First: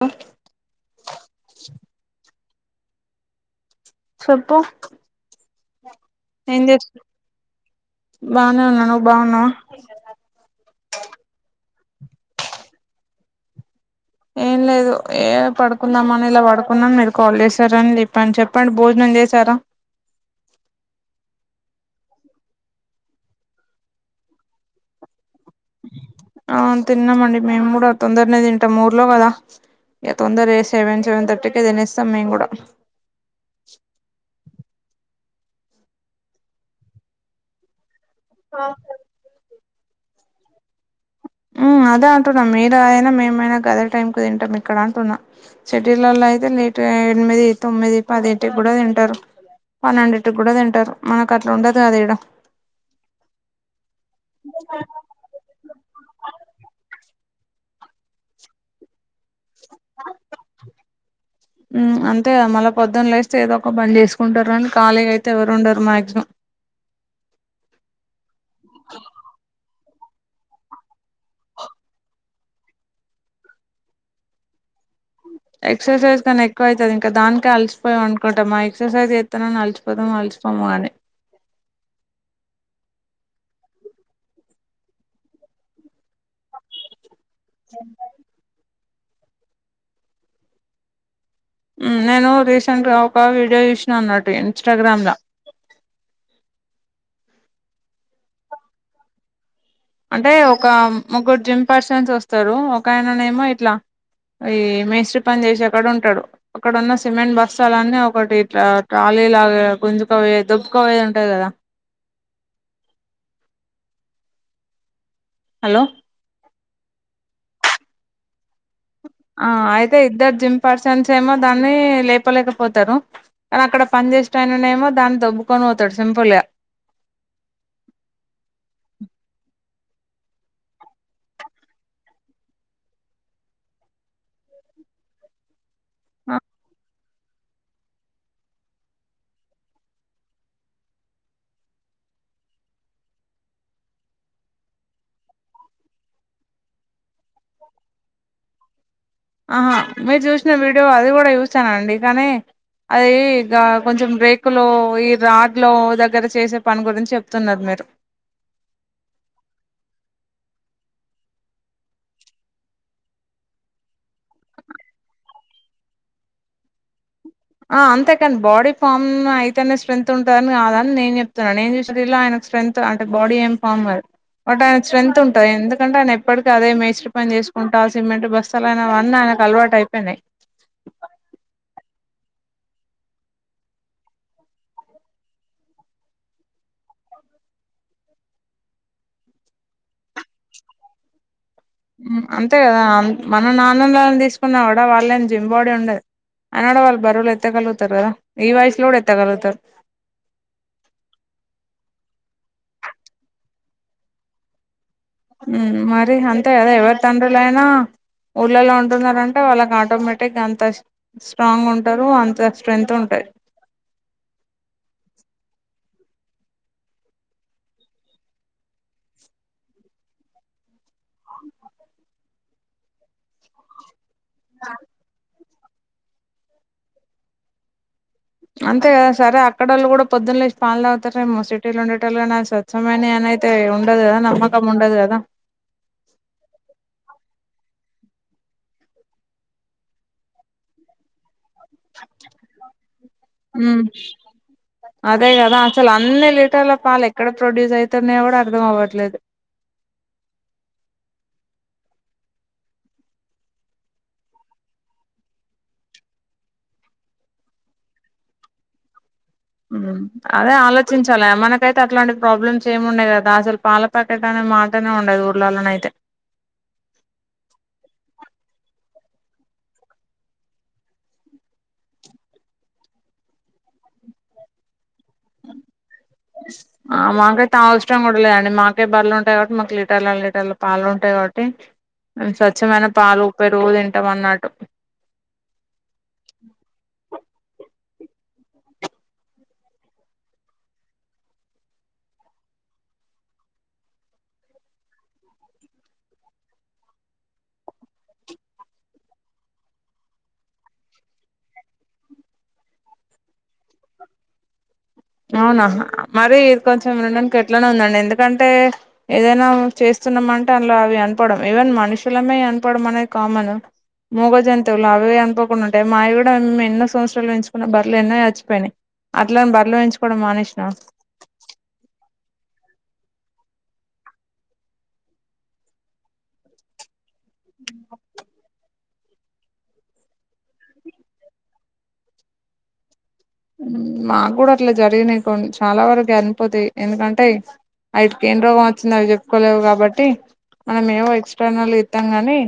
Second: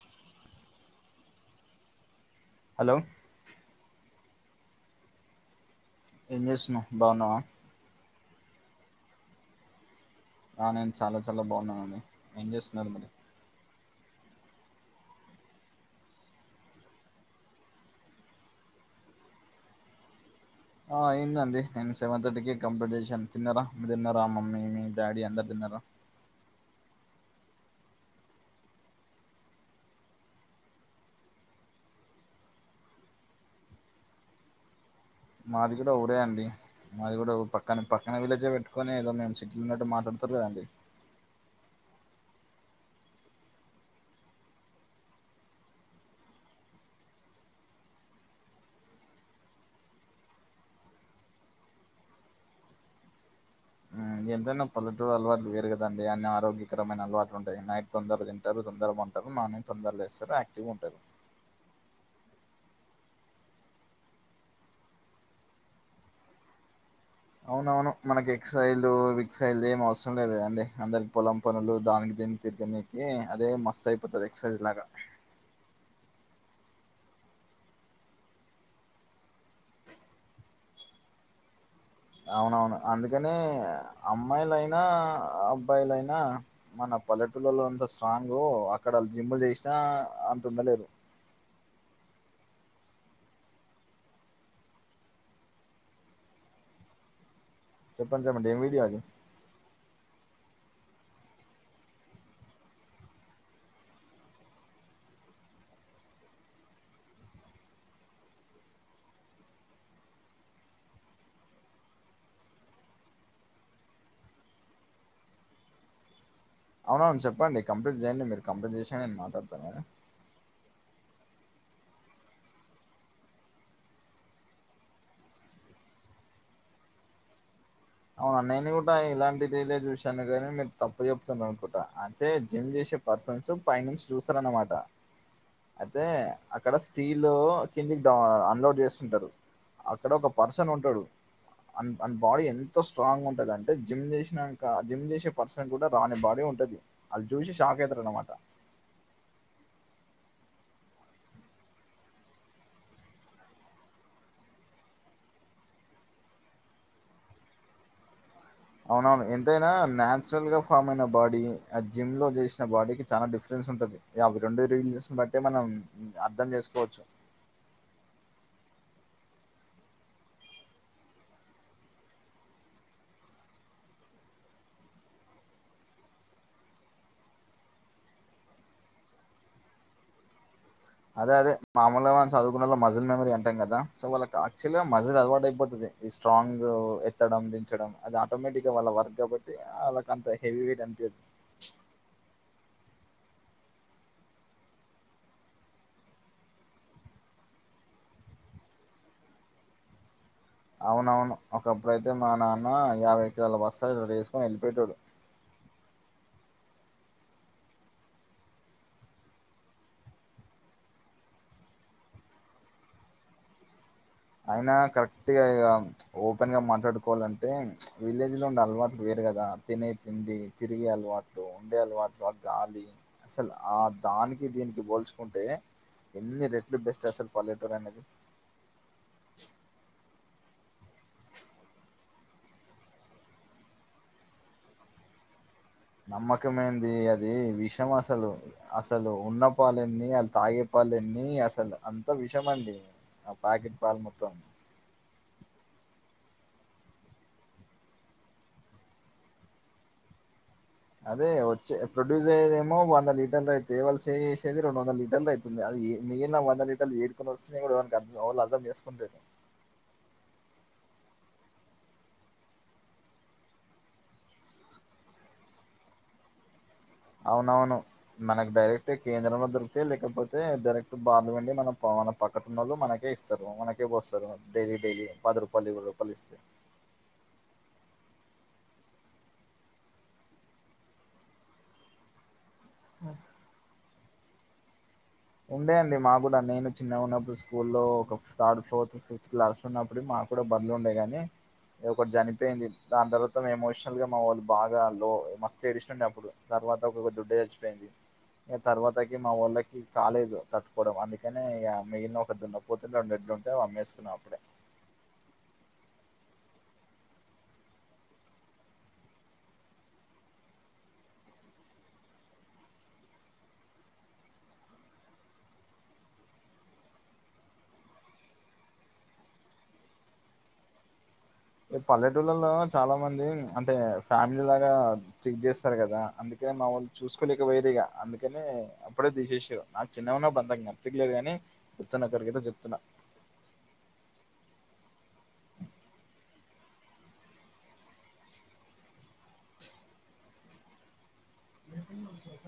ఆ హలో చెప్పు ఎం చేస్తున్నావ్ బావున్నావ? నే ఉన్నాను బావున్నా ఆ నేను చాలా చాలా బావున్నానండి ఏం చేస్తున్నారు మరి? ఏం లేదు ఏ పడుకుందాం అని ఇలా పడుకున్నాను. మీరు కాల్ చేశార అని చెప్పండి చెప్పండి భోజనం చేశారా? ఆ అయిందండి నేను సెవెన్ థర్టీ కి కంమ్ప్లీట్చేసాను తిన్నారా మీ తిన్నారా మమ్మీ, మీ డాడీ అందరు? తిన్నారా అవును తిన్నామండి మేము కూడా తొందరనే తింటాము ఊర్లో కదా. ఏ తొందరే సెవెన్ సెవెన్ థర్టీ కే తినస్తాం మేము కూడా మాది కూడా ఒకడే అండి మాది కూడా పక్క పక్కన విలేజే పెట్టుకుని ఏదో మే ఇలున్నట్టు మాట్లాడతారు కదండి ఉమ్ అదే అంటున్నాం మీరు అయినా, మేమైనా గదే టైం కు తింటాం ఇక్కడ అంటున్నాం షడ్యూల్లో అయితే లేట్ ఎనిమిది తొమ్మిది పదింటికి కూడా తింటారు. పన్నెండింటికి కూడా తింటారు మనకు అట్లా ఉండదు కదా ఈడ ఎంతైనా పల్లటూరు అలవాట్లు వేరు గదండి అన్ని ఆరోగ్యకరము. ఏమైనా అలవాట్లు ఉంటాయి నైట్ తొందరగా తింటారు. తొందరగా పంటారు మా తొందర లేస్తారు యాక్టివ్గా ఉంటుంది. అంతేగా మళ్ళా పొద్దున్న లేస్తే ఏదో ఒక పని చేసుకుంటారు అని ఖాళీగా అయితే ఎవరు ఉండరు మాక్సిమం. అవునవును మనకి ఎక్సైల్ విక్సైల్ ఏం అవసం ఇష్టం లేదగా అండి అందరికి పొలం పనులు దానికి దీన్ని తిరిగడానికి అదే మస్తు అయిపోతుంది ఎక్సర్సైజ్ లాగా ఎక్సర్సైజ్ కానీ ఎక్కువ అయితది. ఇంకా దానికి అలిసిపోయిం అనుకుంటామా ఎక్సర్సైజ్ ఎస్తన్నానని అలిసిపోదాం అసి స్తామానే అవునవును అందుకనే అమ్మాయిలయినా, అబ్బాయిలయినా మనం పల్లెటూలలో అంత స్ట్రాంగు అక్కడ వాళ్ళు జిమ్లు చేసినా అంత ఉండలేరు. ఉమ్ నేను రీసెంట్గా ఒక వీడియో చూసినాను అన్నటు ఇన్స్టాగ్రామ్ ల చెప్పండి చెప్పండి ఏం వీడియో అది? అంటే ఒక ముగ్గురు జిమ్ పర్సన్స్ వస్తారు. ఒక ఆయననేమో ఇట్లా ఈ మేస్త్రి పని చేసెటోడు ఉంటాడు అక్కడ ఉన్న సిమెంట్ బస్సాలన్నీ ఒకటి ఇట్లా ట్రాలీ ఇలాగా గుంజుకావవి దుబ్బకావొయేది ఉంటాది కదా హలో అవున అవును చెప్పండి కంప్లీంట్ చేయండి మీరు కంప్లీంట్ చేశని నేను ఆ మాట్లాడతాను. అయితే ఇద్దరు జిమ్ పర్సన్స్ ఏమో దాని లేపలేకపోతారు కానీ అక్కడ పని చేసటయన ఏమో దాన్ని దబ్క పోతాడు సింపుల్గా అవును నేను కూడా ఇలాంటిదిలే చూశాను గానీ మీరు తప్పు చెప్తున్నారు అనుకుంట అయితే జిమ్ చేసి పర్సన్స్ పై నుంచి చూస్తారనమాట అయితే ఆ అక్కడ స్టీల్లో కిందికిడ అన్లోడ్ చేస్తుంటారు అక్కడ ఒక పర్సన్ ఉంటడు అ అన్ బాడీ ఎం ఎంతో స్ట్రాంగ్ ఉంటది అంటే జిమ్ చేసినంక జిమ్ చేసే పర్సనికి కూడా రాని బాడీ ఉంటది అది జూసి షాక్ అయితారు అనమాట ఆహా మీరు చూసిన వీడియో అది కూడా చూస్తానండి కానీ అది ఇ కొంచెం బ్రేకులో ఈ రాడ్లో దగ్గర చేసే పని గురించి చెప్తున్నారు మీరు అవునవును ఎంతైనా నాచురల్గా ఫామ్ అయిన బాడీ ఆ జిమ్ లో చేసిన బాడీకి చాలా డిఫరెన్ట్ ఉంటది అవి రెండు రిలిజస్ బట్టే మనం అర్ధం చేసుకోవచ్చు ఆ అంతేకాని బాడీ ఫామ్ అయితేనే స్ట్రెంత్ ఉంటదని కాదని నేను చెప్తన నేను చూసేలా ఆయన స్ట్రెంత్ అంటే బాడీ ఏం ఫామ్ దు బట్ ఆయన స్ట్రెంత్ ఉంటది ఎందుకంటే ఆయన ఎప్పటికి అదే మేస్త్రి పని చేసుకుంటా సిమెంట్ బస్తలుయిన అన కల్వా టైపనేయ్ చదువుకున్నల్లో మజిల్ మెమరీ అంటాం కద సో వాళ్ళ ఆక్చువల్గా మజిల్ అలవాటు అయిపోతుంది ఈ స్ట్రాంగ్ డం దించడం అది ఆటోమేటిక్గా వాళ్ళ వర్క్ కాబట్టి వాళ్ళకి అంత హెవీ వెయిట్ అంతేది అంతే కదా మన నాన్నని తీసుకున్నా కూడా వాళ్ళ జిమ్ బాడీ ఉండది అయిన గూడ వాళ్ళు బరువులు ఎత్తగలుగుతారు కదా ఈ వయసులో కూడ ఎత్తగలుగుతారు అవునవును ఒకప్పుడు అయితే మా నాన్న యాభై కిలోల బస్స్తా ఇలా తీసుకుని వెళ్ళిఫోటోడు ఉమ్ మరి అంతే కదా ఎవరి తండ్రులయినా ఊళ్ళల్లో ఉంటున్నారంటే వాళ్ళకి ఆటోమేటిక్గా అంత స్ట్రాంగ్ ఉంటరు అంత స్ట్రెంత్ ఉంటది అయినా కరెక్ట్ గా ఇ ఓపెన్గా మాట్లాడుకోలంటే విలేజ్లో ఉండే అలవాటు వేర్ కదా తినే తిండి తిరిగే అలవాట్లు ఉండే అలవాట్లు గాలి అసలు ఆ దానికి దీనికి పోల్చుకుంటే ఎన్ని రెట్లు బెస్ట్ అసలు పల్లెటూరు అనేది అంతే కదా సరే అక్కడళ్ళు కూడా పొద్దున్ లేసి పాలు తాగుతారేమో సిటీలు ఉండేటలుగా నా స్వచ్ఛమైన అనైతే ఉండదు కదా నమ్మకం ఉండదు కద నమ్మకం ఏంది అది విషం అసలు అసలు ఉన్న పాలేన్ని అది తాగే ప పాలెన్ని అస్ అసలు అంత విషమ అండి ఆ ప్యాకెట్ మ్ పాలు మొత్తం అదే కదా అసలు అన్ని లీటర్ల పాలు ఎక్కడ ప్రొడ్యూస్ అయితున్నయో కూడా అర్థం అవ్వట్లేదు అదే వచ్చే ప్రొడ్యూస్ అయేదేమో వంద లీటర్లు అయితే వాళ్ళ చేసేది రెండు వందల లీటర్లు అయితుంది మిగిలిన వంద లీటర్లు ఈవడుకొ వస్తే కూడావ అర్థం చేసుకుంటలేదు ఉ అదే ఆలోచించాల మనకైతే అట్లాంటి ప్రాబ్లమ్స్ ఏమి ఉన్నాయి కదా అసలు పాల పాకెట్నే మాటనే ఉండదు ఊర్లల్లనైతే అ అవునవును మనకు డైరెక్ట్ కేంద్రంలో దొరికితే లేకపోతే డైరెక్ట్ బార్లు వెండి మనం మన పక్కటున్నళ్ళు మనకే ఇస్తరు మనకే పోస్తరు డైలీ డైలీ రూపాయలు, రూపాయలు ఇస్తే. ఆ మాకైతే ష్టం కూడా లేదు అండి మాకే బర్రెలు ఉంటాయి కాబట్టి మాకు లీటర్ల లీటర్ల పాలు ఉంటాయి కాబట్టి చ్చమైన పాలు పెరుగు తింటాం అన్నట్టు ఉండే అండి మా గూడా నేను చిన్నగ ఉన్నప్పుడు స్కూల్లో ఒక థర్డ్ ఫోర్త్ ఫిఫ్త్ క్లాస్ ఉన్నప్పుడు మాకు కూడా భార్లుండే కానీ ఒకటి చనిపోయింది దాని తర్వాతము ఎమోషనల్ గా మా వాళ్ళు బాగా లో మస్త్ ఏడిస్నండే అప్పుడు తర్వాత ఒకొ దుడ్డు చచ్చిపోయింది తర్వాతకి మా వాళ్ళకి కాలేదు తట్టుకోవడం అందుకని ఇక మిగిలిన ఒక దన్న పోతుని రెండు ఎడ్లు ఉంటే అమ్మేసుకునం అప్పుడే అవునా మరి కొంచెం ఉండ్నికి ఎట్లనే ఉందండి ఎందుకంటే ఏదైనా చేస్త స్తున్నా అంటే అందులో అవి అనపడం ఈవెన్ మనుషులమే అనపడం అనేది కామన్ మూగ జంతువులు అవి అనుకోకుండా ఉంటాయి మావి కూడా మేము ఎన్నో సంవత్సరాలు ఎంచుకున్నా బ్రలు ఎన్నో అయాచిపోయినాయి అట్లని బర్లో పెంచుకోవడం మానేస్నామ పల్లెటూళ్లలో చాలా మంది అంటే ఫ్యామిలీ లాగా టక్ చేస్తారు కదా అందుకే మా వాళ్ళు చూసుకోలేక పోయదిేగా అందుకనే అప్పుడే తీసేసారు నాకు చిన్న ఉన్నడుందా అర్ధంకాలే పెళ్ళయానే గుర్తున్నావారకైతే చెప్తున్నా మాకు కూడా అట్లా జరిగినయి కొం చాలా వరకు చనిపోతాయి ఎందుకంటే అయటికి ఏం రోగం వచ్చింది అవి చెప్పుకోలేవు కాబట్టి మనం ఏవో ఇచ్చ ణలు ఇస్తాం గాని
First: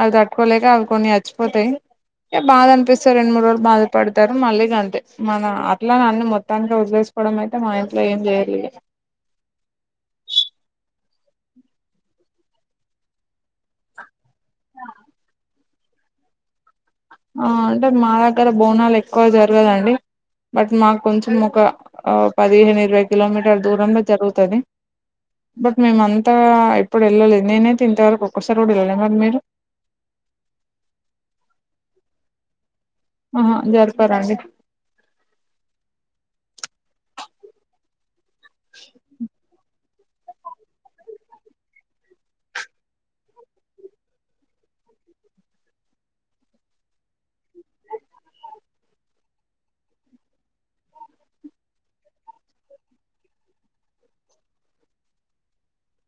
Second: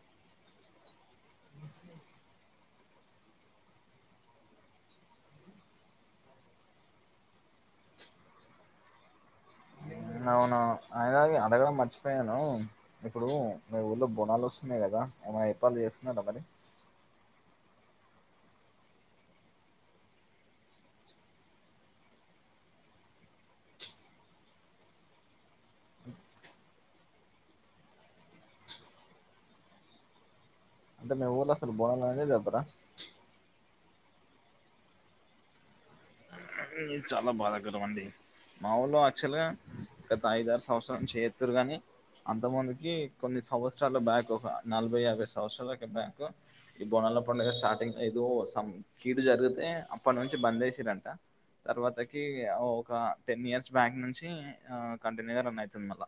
అవి తట్టుకోలేక అవి కొన్ని అచ్చిపోతాయి ఏ బాధ అనిపిస్త సో రెండ్మూడ్ రోలు బాధపడతారు మళ్ళీ గంతే మన అట్లా అన్న మొత్తానికి వదిలేసుకోవడం అయితే మా ఇంట్లో ఏం చేయరులే అవును అయన అడగడం మర్చిపోయాను ఇప్పుడు మీ ఊర్లో బోనాల్ వస్తున్నాయి కదా అ ఎప్పాలు చేస్తున్నారా మరి ఆ అంటే మా దగ్గర బోనాలు ఎక్కువ జరగదండి బట్ మాకు కొంచెం ఒక పదిహేను ఇరవై కిలోమీటర్ దూరంలో జరుగుతది బట్ మేమంతా ప్పుడెళ్ళలేదు నేనైతే ఇంతవరకు ఒక్కసారి కూడా వెళ్ళలే మరి మీరు అంటే మీ ఊర్లో అస్సలు బోనాలనేది జరుపరా పరండి ఇది చాలా బాధాకరం అండి మా ఊళ్ళో యాక్చువల్ గా గత ఐదారు సంవత్సరల నుంచి చేత్తుర్రు గాని అంతమందికి కొన్ని సంవత్సరాల్లో బ్యాక్ ఒక నలభై యాభై సంవత్సరాలకి బ్యాక్ ఈ బోనల పండగ స్టార్టింగ్ ఎదో సం కీడు జరుగుతే తే అప్పటి నుంచి బంద్ చేసిర్రంట తర్వాతకి ఒక టెన్ ఇయర్స్ బ్యాక్ నుంచి ఆ కంటిన్యూగా రన్ అయితుంది మళ్ళా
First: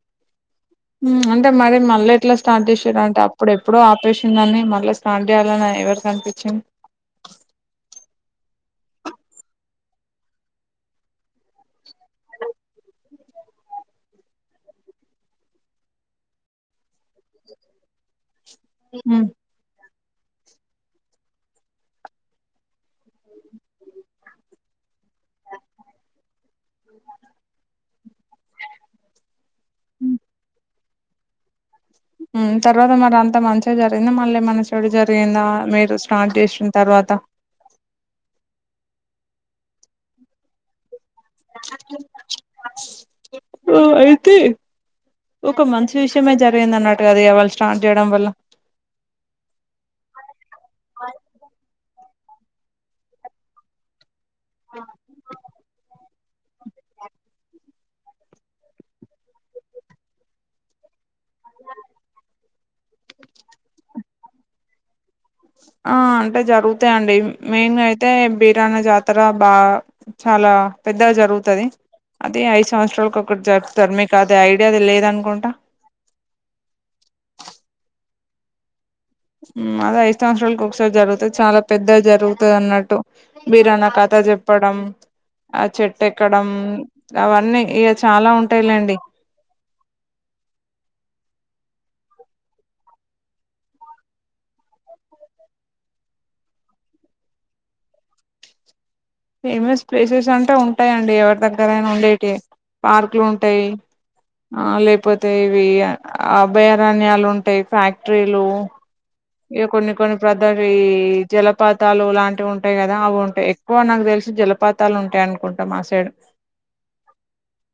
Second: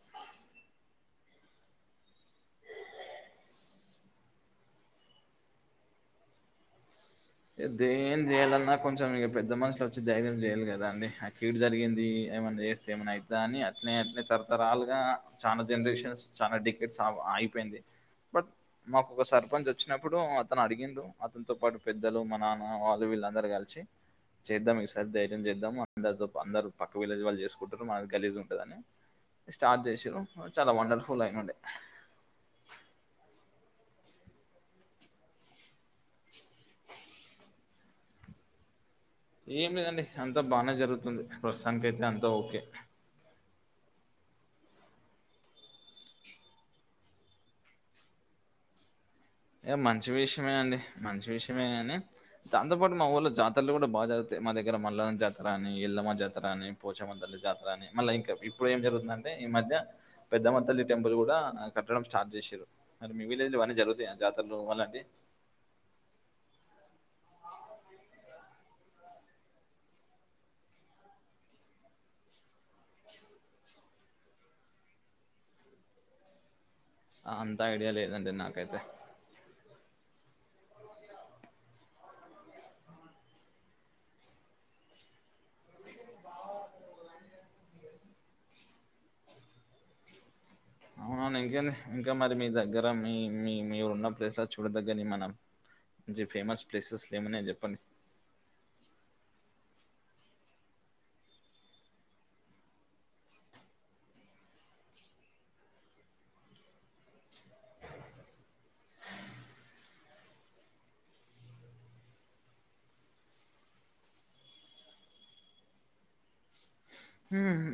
అంటే మరి మళ్ళీ ఎట్లా స్టార్ట్ చేసిర్రు అంటే అప్పుడెప్పుడో ఆపేసిందని మళ్ళీ స్టార్ట్ చేయాలని ఎవరికనిపిచ్చింది ది ఏం చేయ్యాలన్నా కొంచెం ఇక పెద్ద మనుషులు వచ్చి ధైర్యం చేయాలి కదా అండి ఆ కీడు జరిగింది ఏమన్నా చేస్తే ఏమన్నా అయితదా అని అట్నే అట్నే తరతరాలుగా చానా జనరేషన్స్ చానా టికెట్స్ అయిపోయింది బట్ మాకు ఒక హ్మ్. సర్పంచ్ వచ్చినప్పుడు అతను అడిగిండు అతనితో పాటు పెద్దలు మా నాన్న వాళ్ళు వీళ్ళందరూ కలిసి చేద్దాం సరి ధైర్యం చేద్దాము అందరితో అందరు పక్క విలేజ్ వాళ్ళు చేసుకుంటారు మనకు గలీజ్ ఉంటదని స్టార్ట్ చేసిర్రు చాలా వండర్ఫు ఫుల్ అయ్నుండే మ్ తర్వాత మరి అంత మంచిగా జరిగింది మళ్ళీ మనసు కీడు జరిగిందా మీరు స్టార్ట్ చేసిన తర్వాత ఏం లేదండి అంతా బానే జరుగుతుంది ప్రస్తుతానికి అయితే అంతా ఓకే తే ఒక మంచి విషయమే జరిగిందన్నట్టుగ అది ఇగ వాళ్ళు స్టార్ట్ చేయడం వల్ల ఇగ మంచి విషయమే అండి మంచి విషమే గనీ దాంతోపాటు మా ఊళ్లో జాతర్లు గుడా బా జరుగు తయి మా దగ్గర మల్లన్న జాతరా అని ఎల్లమ్మ జా తరా అని పోచమ్మ తల్లి జాతరా అని మళ్ళ ఇంకా ఇప్పుడు ఏం జరుగుతుందంటే ఈ మధ్య పెద్దమ్మ తల్లి టెంపుల్ గుడా కట్టడం స్టార్ట్ చేసింన్రు మరి మీ విలేజ్లో ఇవన్ని జరుగుతయా జాతర్లు అలాంటియి ఆ అంటే జరుగుతయండి మెయిన్గా అయితే బిరాన జాతర బాగా చాలా పెద్దగ జరుగుతది. అది ఐదు సంవత్సరాలకొకర్ జరుప్తారు మీకది ఐడియా లేదనుకుంటా ఆ అంతా ఐడియా లేదండి నాకైతే అది ఐదు సంవత్సరాలకొక్సారి జరుగుతద్ చాలా పెద్దది జరుగుతదన్నట్టు బిరానా ఖాతా జెప్పడం ఆ చెట్ ఎక్కడం అవన్నీ ఇగ చాలా ఉంటయి లేండి. అవున అవును ఇంకేంది ఇంకా మరి మీ దగ్గర మీ మీ మీరున్న ప్లేస్ల చూడదగ్గని మనం మంచిగ ఫేమస్ ప్లేసెస్ ఏమున్నయి చెప్పండి. ఫేమస్ ప్లేసెస్ అంటే ఉంటయండి ఎవరి దగ్గరైనా ఉండేటియే పార్కులుంటయి ఆ లేక్పోతే ఇవి అభయారణ్యాలు ఉంటయి ఫ్యాక్టరీలు ఇగ కొన్ని కొన్ని ప్రదరీ జలపాతాలు లాంటివ్ ఉంటయి గదా అవుంటయి. ఎక్కువ నాక్ తెల్ జలపాతాలుంటయి అనుకుంట మా సైడ్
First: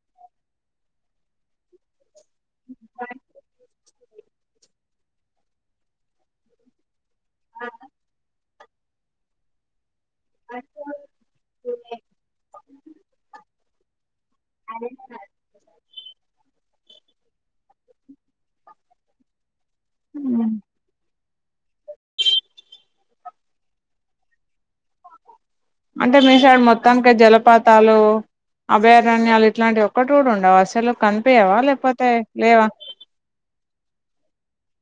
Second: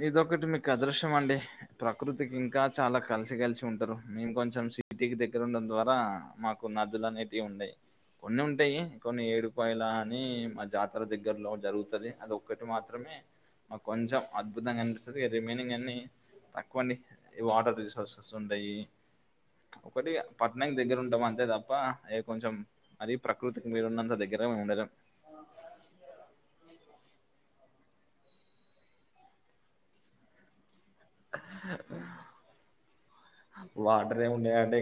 ఇదొకటి మీక్ అదృశ్యం మండి ప్రకృతికి ఇంకా చాలా కల్సి కల్సి ఉంటరు. మేం కొంచం సిటీకి దగ్గర ఉండం ద్వారా మాకు నదులు అనేటియి ఉండయి కొన్ని ఉన్ టయి కొన్ని ఏడుపాయల అని మా జాతర దగ్గర్లో జరుగుతది అది ఒక్కటె మాత్రమే మాక్ కొంచం అద్భుతంగా అనిపిస్తది రిమైనింగ్ అన్నీ తక్కువండి వాటర్ ఈ రిసోర్సెస్ ఉండయి. కొద్దిగ హ్మ్. పట్నంకి దగ్గరుంటం అం తే తప్ప ఇగ కొంచెం మరి ప్రకృతికి మీరున్నంత దగ్గర మేం ఉండలేం. అంటే మీ సైడ్ మొత్తానికే జలపాతాలు అభయారణ్యాలు ఇట్లాంటివ్ ఒక్కటి గుడా ఉండవ అసలు కన్పియవా లేకపోతే లేవా?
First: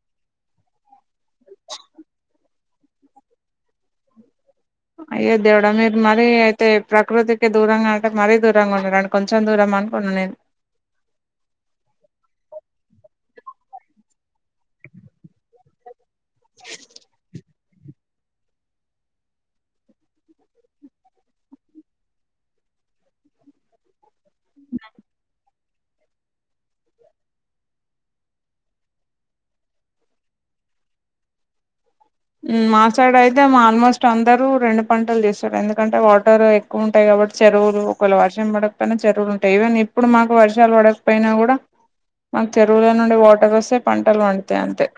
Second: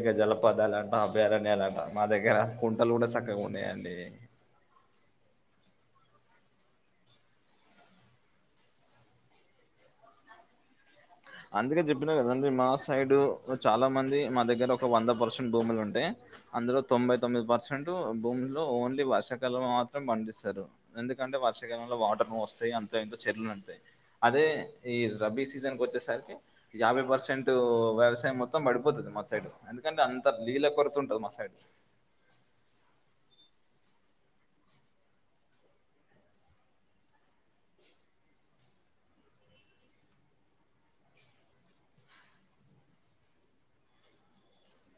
ఇగ జలపాతాలన్న, అభయారణ్యాలన్న మా దగ్గర కుంటలు గుడా సక్కగుండయండీ. అయ్యో దేవుడ మీర్ మరీ అయితే ప్రకృతికి దూరంగా అంటే మరీ దూరంగా ఉన్నరండి కొంచం దూరమ అనుకున్న నేన్ అందుకే చెప్పిన కదండి మా సైడ్ చాలా మంది మా దగ్గర ఒక వంద పర్సెంట్ భూములుంటే అందులో తొంభై తొమ్మిది పర్సెంట్ భూముల్లో ఓన్లీ వర్షాకాలం మాత్రం పండిస్తరు ఎందుకం కంటే వర్షాకాలంలో వాటరు వస్తయి అంతో ఇంతో చెర్లు నిండుతయి. అదే ఈ రబీ సీజన్ వచ్చేసరి కి యాభై పర్సెంట్ వ్యవసాయం మొత్తం పడిపోతది మా సైడు ఎందుకంటే అంత నీళ్ళ కొరత ఉంటది మా సైడ్ మ్ మా సైడ్ అయితే ఆల్మోస్ట్ అందరూ రెండు పంటల్ చేస్తరు ఎందుకంటే వాటర్ ఎక్కువుంటయిగ కాబట్టి చెరువులు ఒకవేళ వర్షం పడక్పోయినా చెరువులుంటయి. ఈవెన్ ఇప్పుడు మాకు వర్షాల్ పడక్పోయినా గుడ మాక్ చెరువుల నుండి వాటర్ వస్తయి పంటల్ పండుతయి అంతే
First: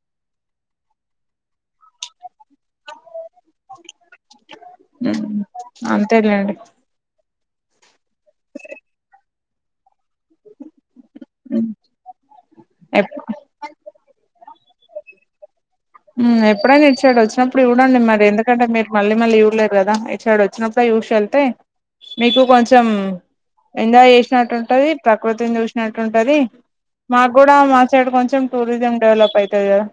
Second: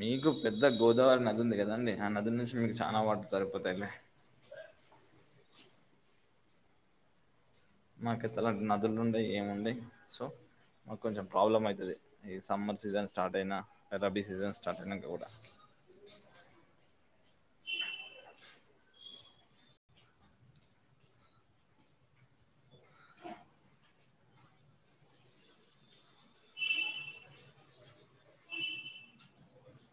మీకు పెద్ద గోదావరి నదుంది కదండి ఆ నది నుంచి మీకు చాలా వాటర్ సరిపోతయిలే అంతేలేండి. మాకు ఇసలాంటి నదులు ఉండయి ఏముండే సో మాకు కొంచెం ప్రాబ్లమ్ అయితది. ఈ సమ్మర్ సీజన్ స్టార్ట్ అయినా రబ్బీ సీజన్. చంటనంగా కూడా ఎప్పుడైనా ఇటు సైడ్ వచ్చినప్పుడు చూడండి మరి ఎందుకంటే మీరు మళ్ళీ మళ్ళీ ఇవ్వలేరు కదా ఇటుసైడ్ వచ్చినప్పుడు యూసి వెళ్తే మీకు కొంచెం ఎంజాయ్ చేసినట్టు ఉంటది, ప్రకృతిని చూసినట్టు ఉంటది. మాకు కూడా మా సైడ్ కొంచెం టూరిజం డెవలప్ అయితది కదా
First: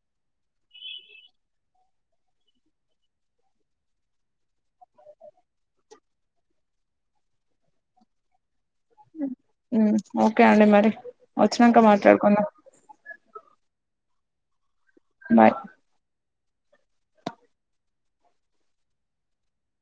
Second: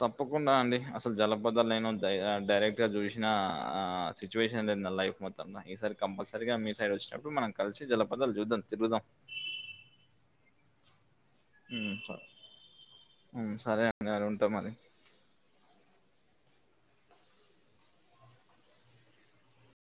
తప్పకుండా అండి అసలు జలపదాలు నేను దయ డైరెక్ట్ గా చూసిన ఆ సిచ్యువేషన్ దేన లైఫ్ మత్రం ఈ సారి కంపల్సరీగా మీ సైడ్ వచ్చినప్పుడు మనం కలిసి జలపదాలు చూద్దాం. తిరుగుదాం మ్ ఓకే అండి మరి. వచ్చినాంక ఉమ్, మాట్లాడుకుంద నెల ఉంటాం మరి బాయ్